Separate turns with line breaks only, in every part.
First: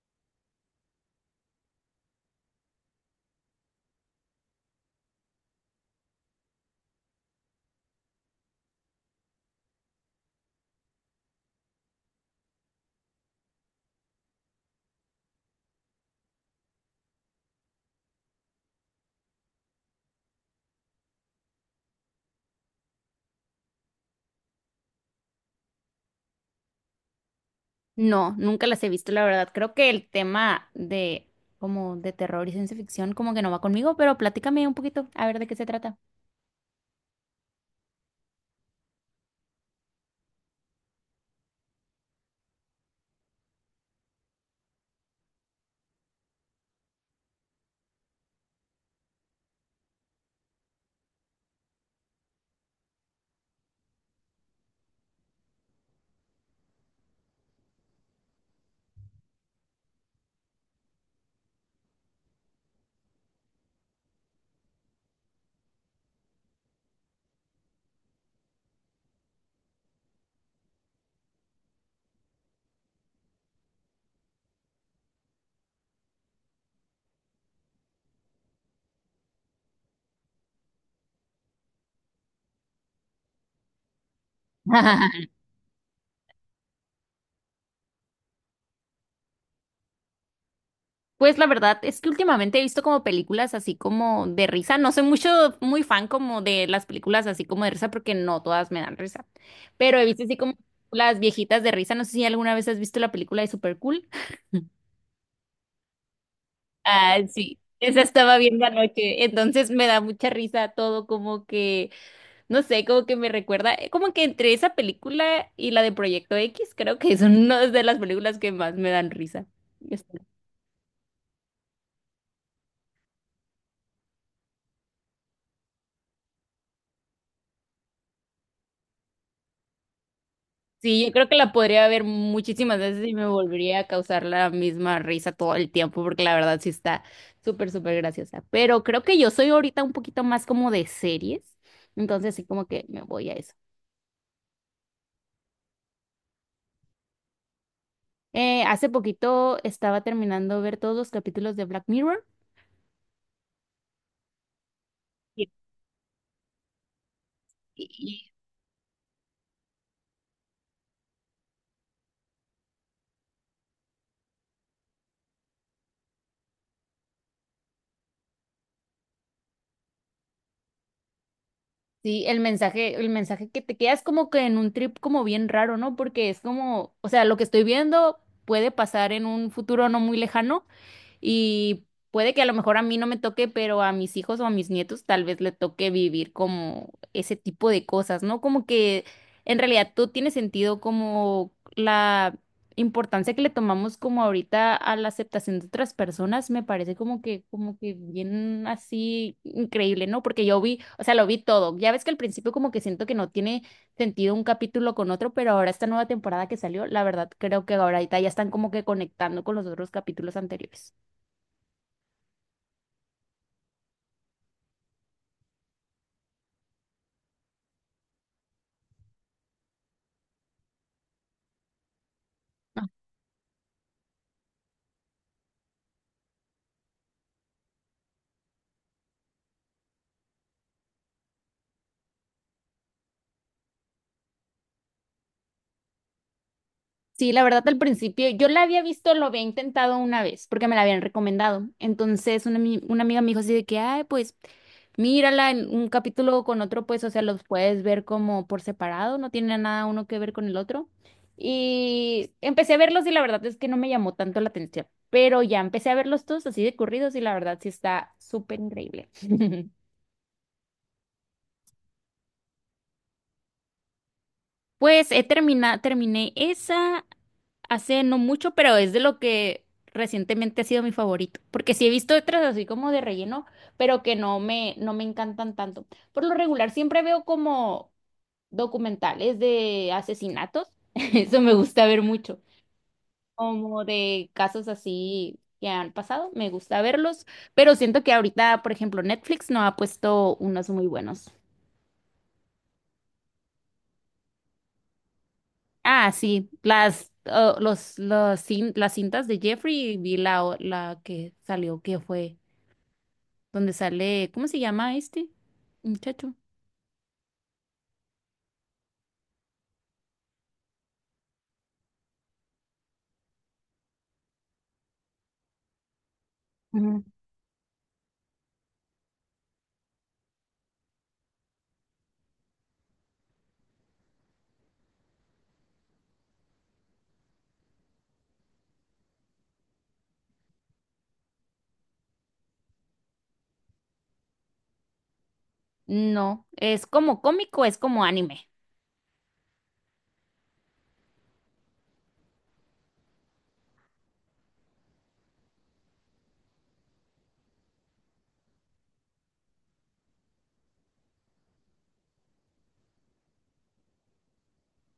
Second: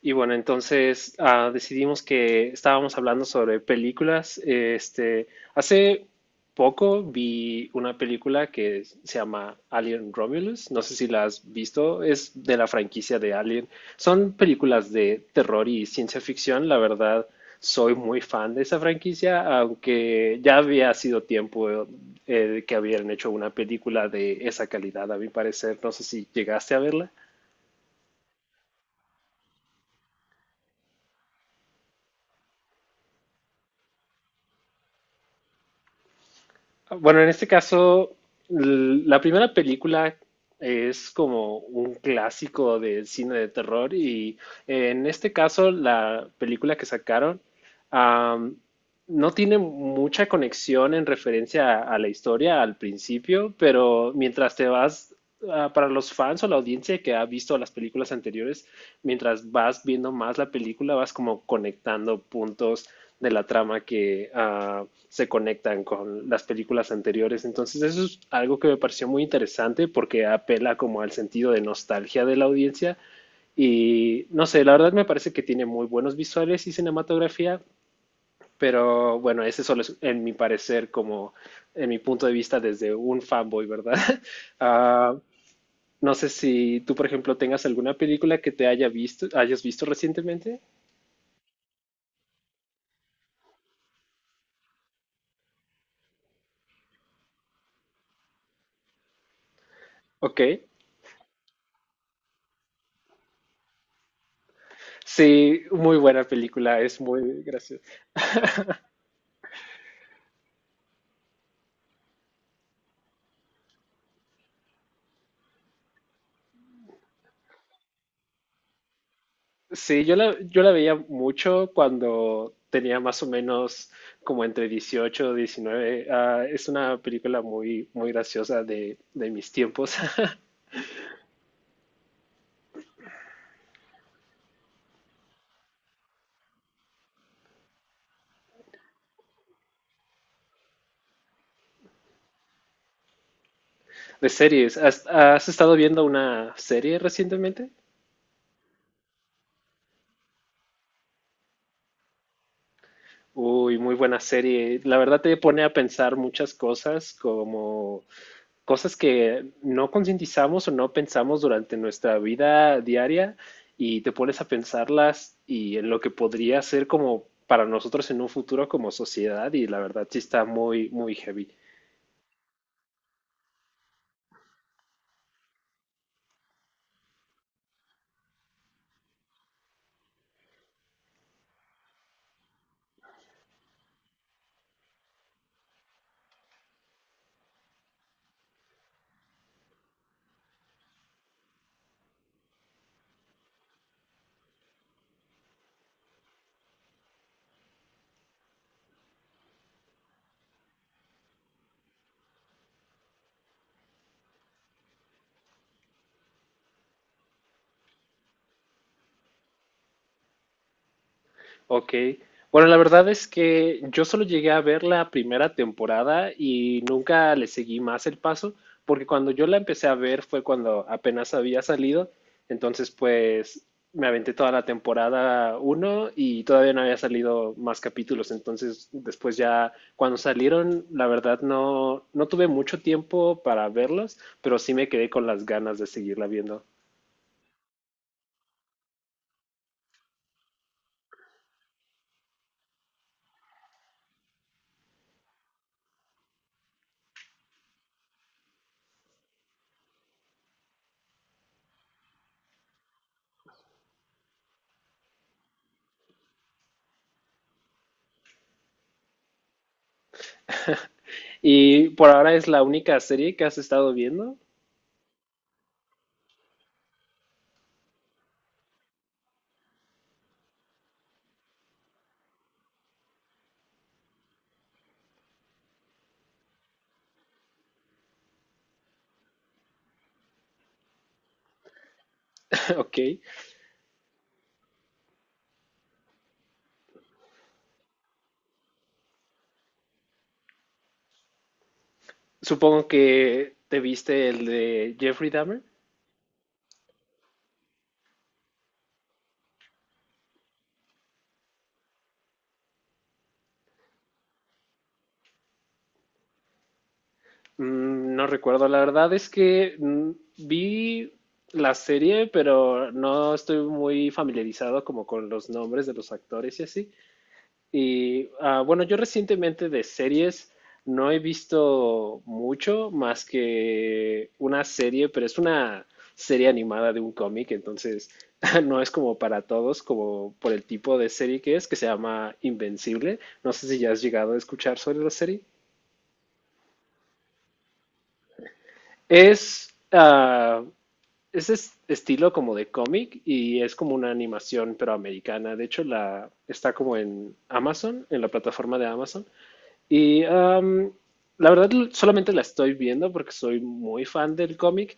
Y bueno, entonces decidimos que estábamos hablando sobre películas. Hace poco vi una película que se llama Alien Romulus. No sé si la has visto. Es de la franquicia de Alien. Son películas de terror y ciencia ficción. La verdad, soy muy fan de esa franquicia, aunque ya había sido tiempo que habían hecho una película de esa calidad, a mi parecer. No sé si llegaste a verla.
No, nunca las he visto, la verdad. Creo que el tema de como de terror y ciencia ficción como que no va conmigo, pero platícame un poquito a ver de qué se trata.
Bueno, en este caso, la primera película es como un clásico del cine de terror y en este caso la película que sacaron am, no tiene mucha conexión en referencia a la historia al principio, pero mientras te vas, para los fans o la audiencia que ha visto las películas anteriores, mientras vas viendo más la película, vas como conectando puntos de la trama que se conectan con las películas anteriores. Entonces eso es algo que me pareció muy interesante porque apela como al sentido de nostalgia de la audiencia y no sé, la verdad me parece que tiene muy buenos visuales y cinematografía, pero bueno, ese solo es en mi parecer como en mi punto de vista desde un fanboy, ¿verdad? Ah, no sé si tú, por ejemplo, tengas alguna película que hayas visto recientemente.
Pues la verdad es que últimamente he visto como películas así como de risa. No soy mucho, muy fan como de las películas así como de risa porque no todas me dan risa. Pero he visto así
Ok.
como las viejitas de risa. No sé si alguna vez has visto la película de Super Cool.
Sí, muy buena película, es
Ah,
muy
sí,
graciosa.
esa estaba viendo anoche, entonces me da mucha risa todo como que. No sé, como que me recuerda, como que entre esa película y la de Proyecto X, creo que son una de las películas que más me dan risa.
Sí, yo
Este,
la, yo la veía mucho cuando tenía más o menos como entre 18 y 19. Ah, es una película muy, muy graciosa de mis tiempos.
sí, yo creo que la podría ver muchísimas veces y me volvería a causar la misma risa todo el tiempo, porque la verdad sí está súper, súper graciosa. Pero creo que yo soy ahorita un poquito más como de series, entonces sí como que me voy a eso.
De series. ¿Has, has estado viendo una serie recientemente?
Hace poquito estaba terminando ver todos los capítulos de Black Mirror.
Uy, muy buena serie. La verdad te pone a pensar muchas cosas como
Y
cosas que no concientizamos o no pensamos durante nuestra vida diaria y te pones a pensarlas y en lo que podría ser como para nosotros en un futuro como sociedad y la verdad sí está muy, muy heavy.
sí, el mensaje que te quedas como que en un trip como bien raro, ¿no? Porque es como, o sea, lo que estoy viendo puede pasar en un futuro no muy lejano, y puede que a lo mejor a mí no me toque, pero a mis hijos o a mis nietos tal vez le toque vivir como ese tipo de cosas, ¿no? Como que en realidad todo tiene sentido como la importancia que le tomamos como ahorita a la aceptación de otras personas, me parece como que bien así increíble, ¿no? Porque yo vi, o sea, lo vi todo. Ya ves que al principio como que siento que no tiene sentido un capítulo con otro, pero ahora esta nueva temporada que salió, la verdad creo que ahorita ya están como que conectando con los otros capítulos anteriores.
Ok. Bueno, la verdad es que yo solo llegué a ver la primera temporada y nunca le seguí más el paso, porque cuando yo la empecé a ver fue cuando apenas había salido,
Ah,
entonces pues me aventé toda la temporada uno y todavía no había salido más capítulos, entonces después ya cuando salieron, la verdad no, no tuve mucho tiempo para verlos, pero sí me quedé con las ganas de seguirla viendo.
sí, la verdad al principio yo la había visto, lo había intentado una vez porque me la habían recomendado. Entonces una, una amiga me dijo así de que, ay, pues mírala en un capítulo con otro, pues o sea, los puedes ver como por separado, no tiene nada uno que ver con el otro. Y empecé a verlos y la verdad es que no me llamó tanto la atención, pero ya empecé a verlos todos así de corridos y la verdad sí está súper increíble.
¿Y por ahora es la única serie que has estado viendo?
Pues terminé esa hace no mucho, pero es de lo que recientemente ha sido mi favorito, porque sí he visto otras así como de relleno, pero que no me, no me encantan tanto. Por lo regular siempre veo como documentales de asesinatos, eso me gusta ver mucho,
Ok.
como de casos así que han pasado, me gusta verlos, pero siento que ahorita, por ejemplo, Netflix no ha puesto unos muy buenos.
Supongo que te viste el de Jeffrey Dahmer.
Ah, sí, las, oh, los cin- las cintas de Jeffrey, vi la que salió, que fue, donde sale, ¿cómo se llama este muchacho?
No recuerdo, la verdad es que vi la serie, pero no estoy muy familiarizado como con los nombres de los actores y así.
Ujú.
Y bueno, yo recientemente de series no he visto mucho más que una serie, pero es una serie animada de un cómic, entonces no es como para todos, como por el tipo de serie que es, que se llama Invencible. No sé si ya has llegado a escuchar sobre la serie.
No, es como cómico, es como anime.
Es, ah, es- estilo como de cómic y es como una animación pero americana. De hecho, la está como en Amazon, en la plataforma de Amazon. Y la verdad solamente la estoy viendo porque soy muy fan del cómic,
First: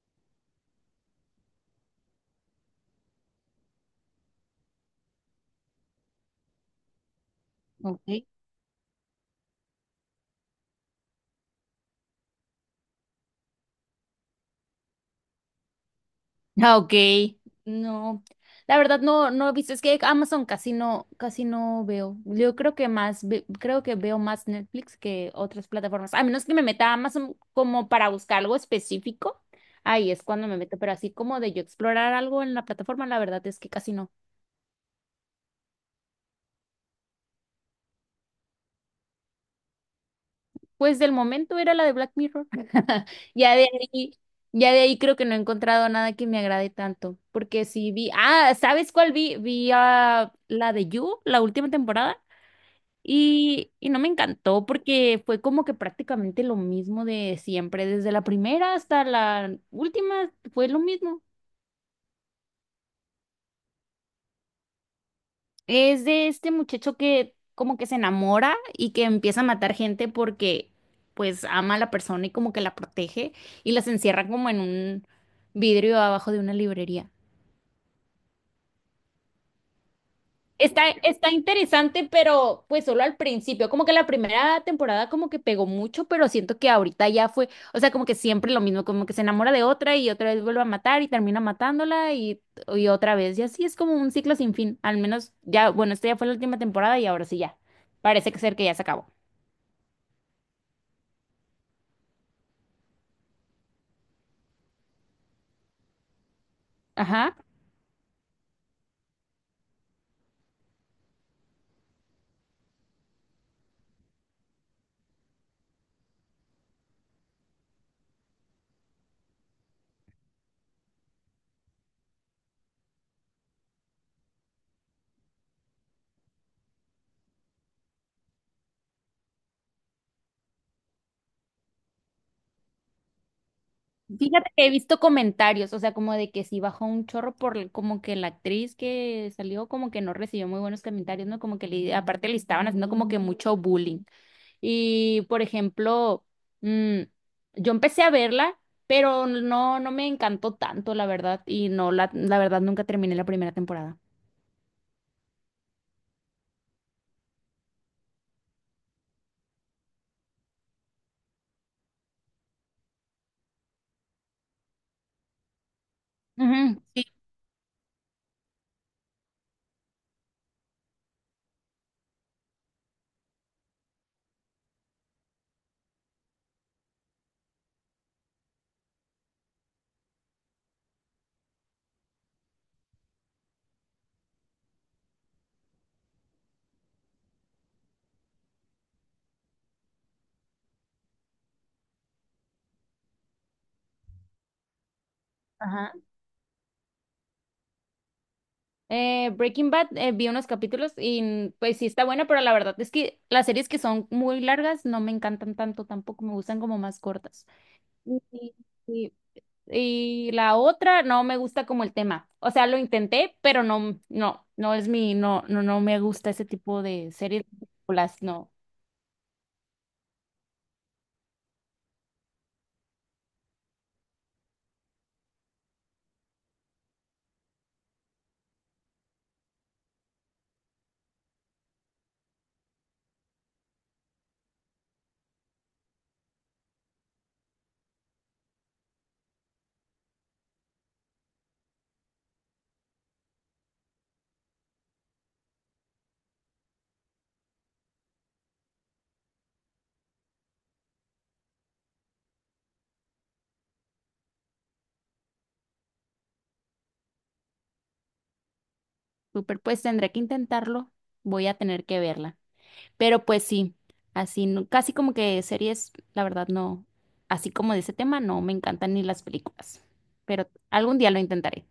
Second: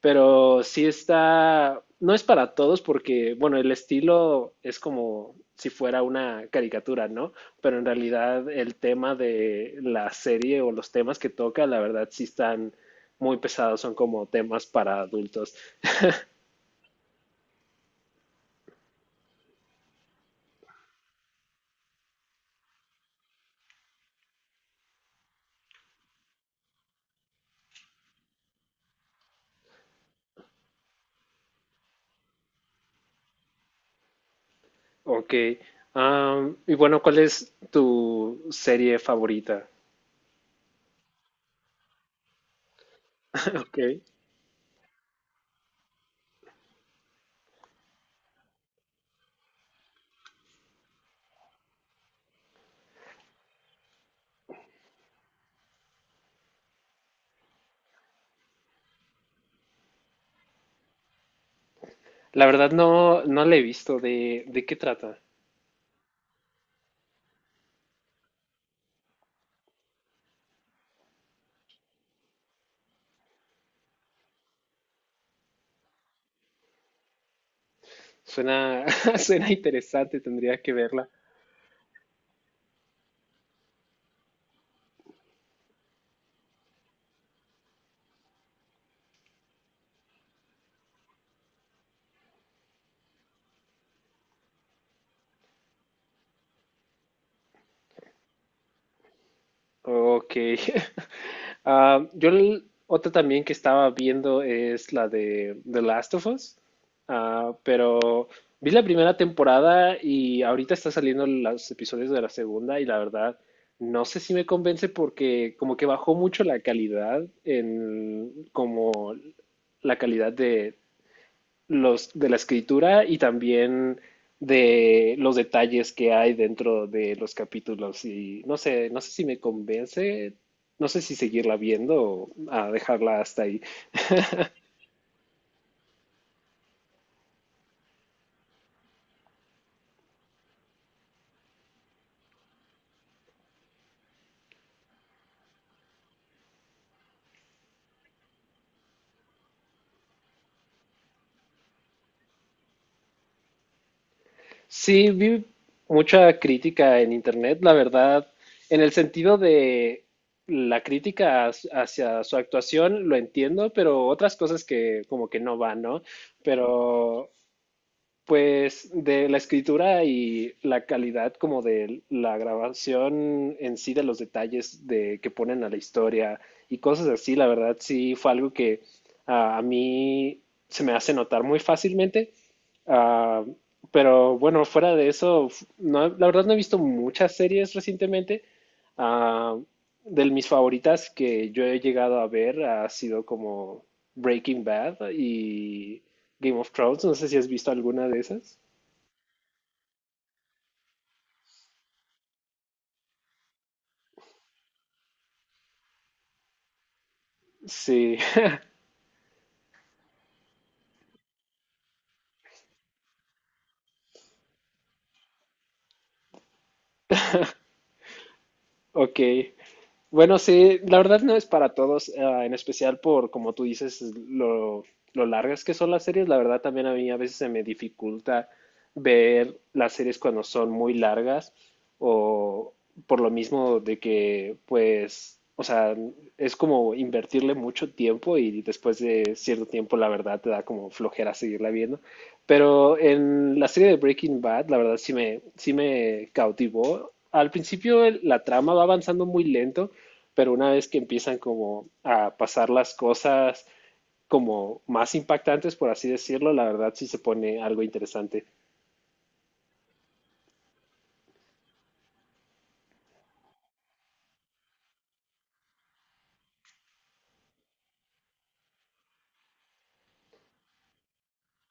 pero sí está, no es para todos porque, bueno, el estilo es como si fuera una caricatura, ¿no? Pero en
Ok.
realidad el tema de la serie o los temas que toca, la verdad sí están muy pesados, son como temas para adultos.
Ah, ok. No, la verdad no, no he visto. Es que Amazon casi no veo. Yo creo que creo que veo más Netflix que otras plataformas. A menos que me meta a Amazon como para buscar algo específico. Ahí es cuando me meto, pero así como de yo explorar algo en la plataforma, la verdad es que casi no.
Ok. Y bueno, ¿cuál es tu serie favorita?
Pues del momento era la de Black Mirror. Ya de
Ok.
ahí, ya de ahí creo que no he encontrado nada que me agrade tanto. Porque sí vi, ah, ¿sabes cuál vi? Vi ah, la de You, la última temporada. Y no me encantó porque fue como que prácticamente lo mismo de siempre, desde la primera hasta la última fue lo mismo.
La verdad no, no la he visto. De qué trata?
Es de este muchacho que como que se enamora y que empieza a matar gente porque pues ama a la persona y como que la protege y las encierra como en un vidrio abajo de una librería.
Suena, suena interesante, tendría que
Está,
verla.
está interesante, pero pues solo al principio, como que la primera temporada como que pegó mucho, pero siento que ahorita ya fue, o sea, como que siempre lo mismo, como que se enamora de otra y otra vez vuelve a matar y termina matándola y otra vez, y así es como un ciclo sin fin, al menos ya, bueno, esta ya fue la última temporada y ahora sí ya, parece que ser que ya se acabó.
Ok. Ah, yo otra también que estaba viendo es la de The Last of Us.
Ajá.
Ah, pero vi la primera temporada y ahorita está saliendo los episodios de la segunda y la verdad no sé si me convence porque como que bajó mucho la calidad en como la calidad de, los de la escritura y también de los detalles que hay dentro de los capítulos y no sé, no sé si me convence, no sé si seguirla viendo o a dejarla hasta ahí.
Fíjate que he visto comentarios, o sea, como de que sí bajó un chorro por como que la actriz que salió como que no recibió muy buenos comentarios, ¿no? Como que le, aparte le estaban haciendo como que mucho bullying. Y, por ejemplo, mm, yo empecé a verla, pero no, no me encantó tanto, la verdad, y no, la verdad nunca terminé la primera temporada.
Sí, vi mucha crítica en internet, la verdad, en el sentido de la crítica hacia su actuación, lo entiendo, pero otras cosas que como que no van, ¿no?
Ujú, sí.
Pero Pues de la escritura y la calidad como de la grabación en sí de los detalles de que ponen a la historia y cosas así, la verdad sí fue algo que a mí se me hace notar muy fácilmente. Ah, pero bueno, fuera de eso, no, la verdad no he visto muchas series recientemente. Ah, de mis favoritas que yo he llegado a ver ha sido como Breaking Bad
Ajá.
y Game of Thrones. No sé si has visto alguna de esas.
Breaking Bad, vi unos capítulos y pues sí está buena, pero la verdad es que las series que son muy largas no me encantan tanto, tampoco me gustan como más cortas.
Sí,
Sí, sí. Y la otra no me gusta como el tema. O sea, lo intenté, pero no, no me gusta ese tipo de series, películas, no.
ok. Bueno, sí, la verdad no es para todos, en especial por, como tú dices, lo, lo largas que son las series. La verdad también a mí a veces se me dificulta ver las series cuando son muy largas o por lo mismo de que, pues, o sea, es como invertirle mucho tiempo y después de cierto tiempo la verdad te da como flojera seguirla viendo. Pero en la serie de Breaking Bad, la verdad sí me cautivó. Al principio la trama va avanzando muy lento pero una vez que empiezan como a pasar las cosas como más impactantes, por así decirlo, la verdad sí se pone algo interesante.
Super, pues tendré que intentarlo. Voy a tener que verla. Pero pues sí, así, casi como que series, la verdad no, así como de ese tema, no me encantan ni las películas. Pero algún día lo intentaré.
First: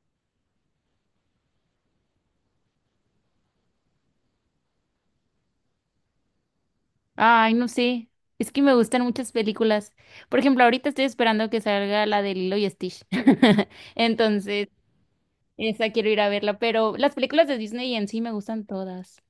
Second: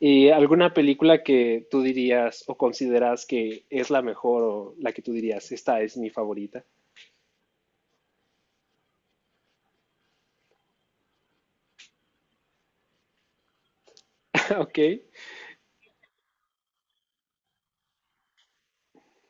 ¿Y alguna película que tú dirías o consideras que es la mejor o la que tú dirías, esta es mi favorita?
Ay, no sé. Es que me gustan muchas películas. Por ejemplo, ahorita estoy esperando que salga la de Lilo y Stitch. Entonces.
Ok.
Esa quiero ir a verla, pero las películas de Disney en sí me gustan todas.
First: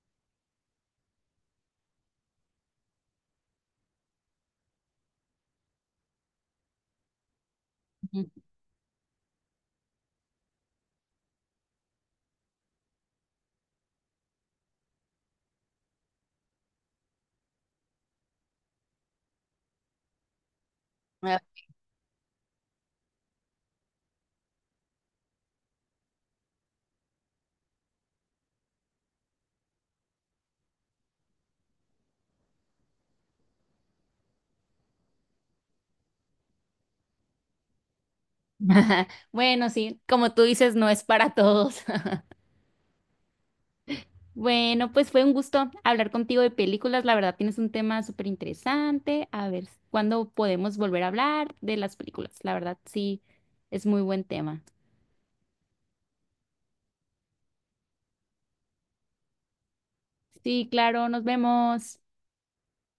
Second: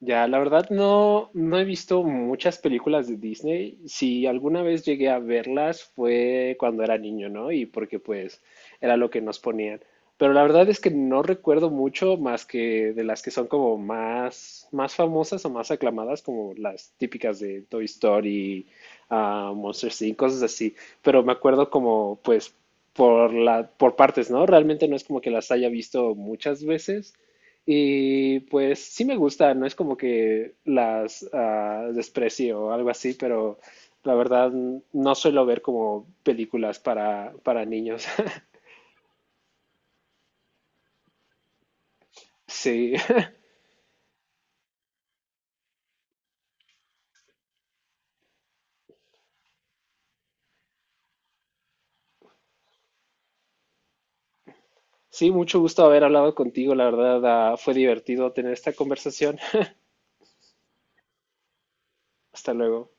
Ya, la verdad no, no he visto muchas películas de Disney. Si alguna vez llegué a verlas fue cuando era niño, ¿no? Y porque
Ujú.
pues era lo que nos ponían. Pero la verdad es que no recuerdo mucho más que de las que son como más, más famosas o más aclamadas, como las típicas de Toy Story, Monsters Inc., cosas así. Pero me acuerdo como pues por la, por partes, ¿no? Realmente no es como que las haya visto muchas veces. Y pues sí me gusta, no es como que las desprecie o algo así, pero la verdad no suelo ver como películas para niños.
Bueno, sí, como tú dices, no es para todos.
Sí,
Bueno, pues fue un gusto hablar contigo de películas. La verdad, tienes un tema súper interesante. A ver, ¿cuándo podemos volver a hablar de las películas? La verdad, sí, es muy buen tema.
sí, mucho gusto haber hablado contigo, la verdad fue divertido tener esta conversación.
Sí, claro, nos vemos.
Hasta luego.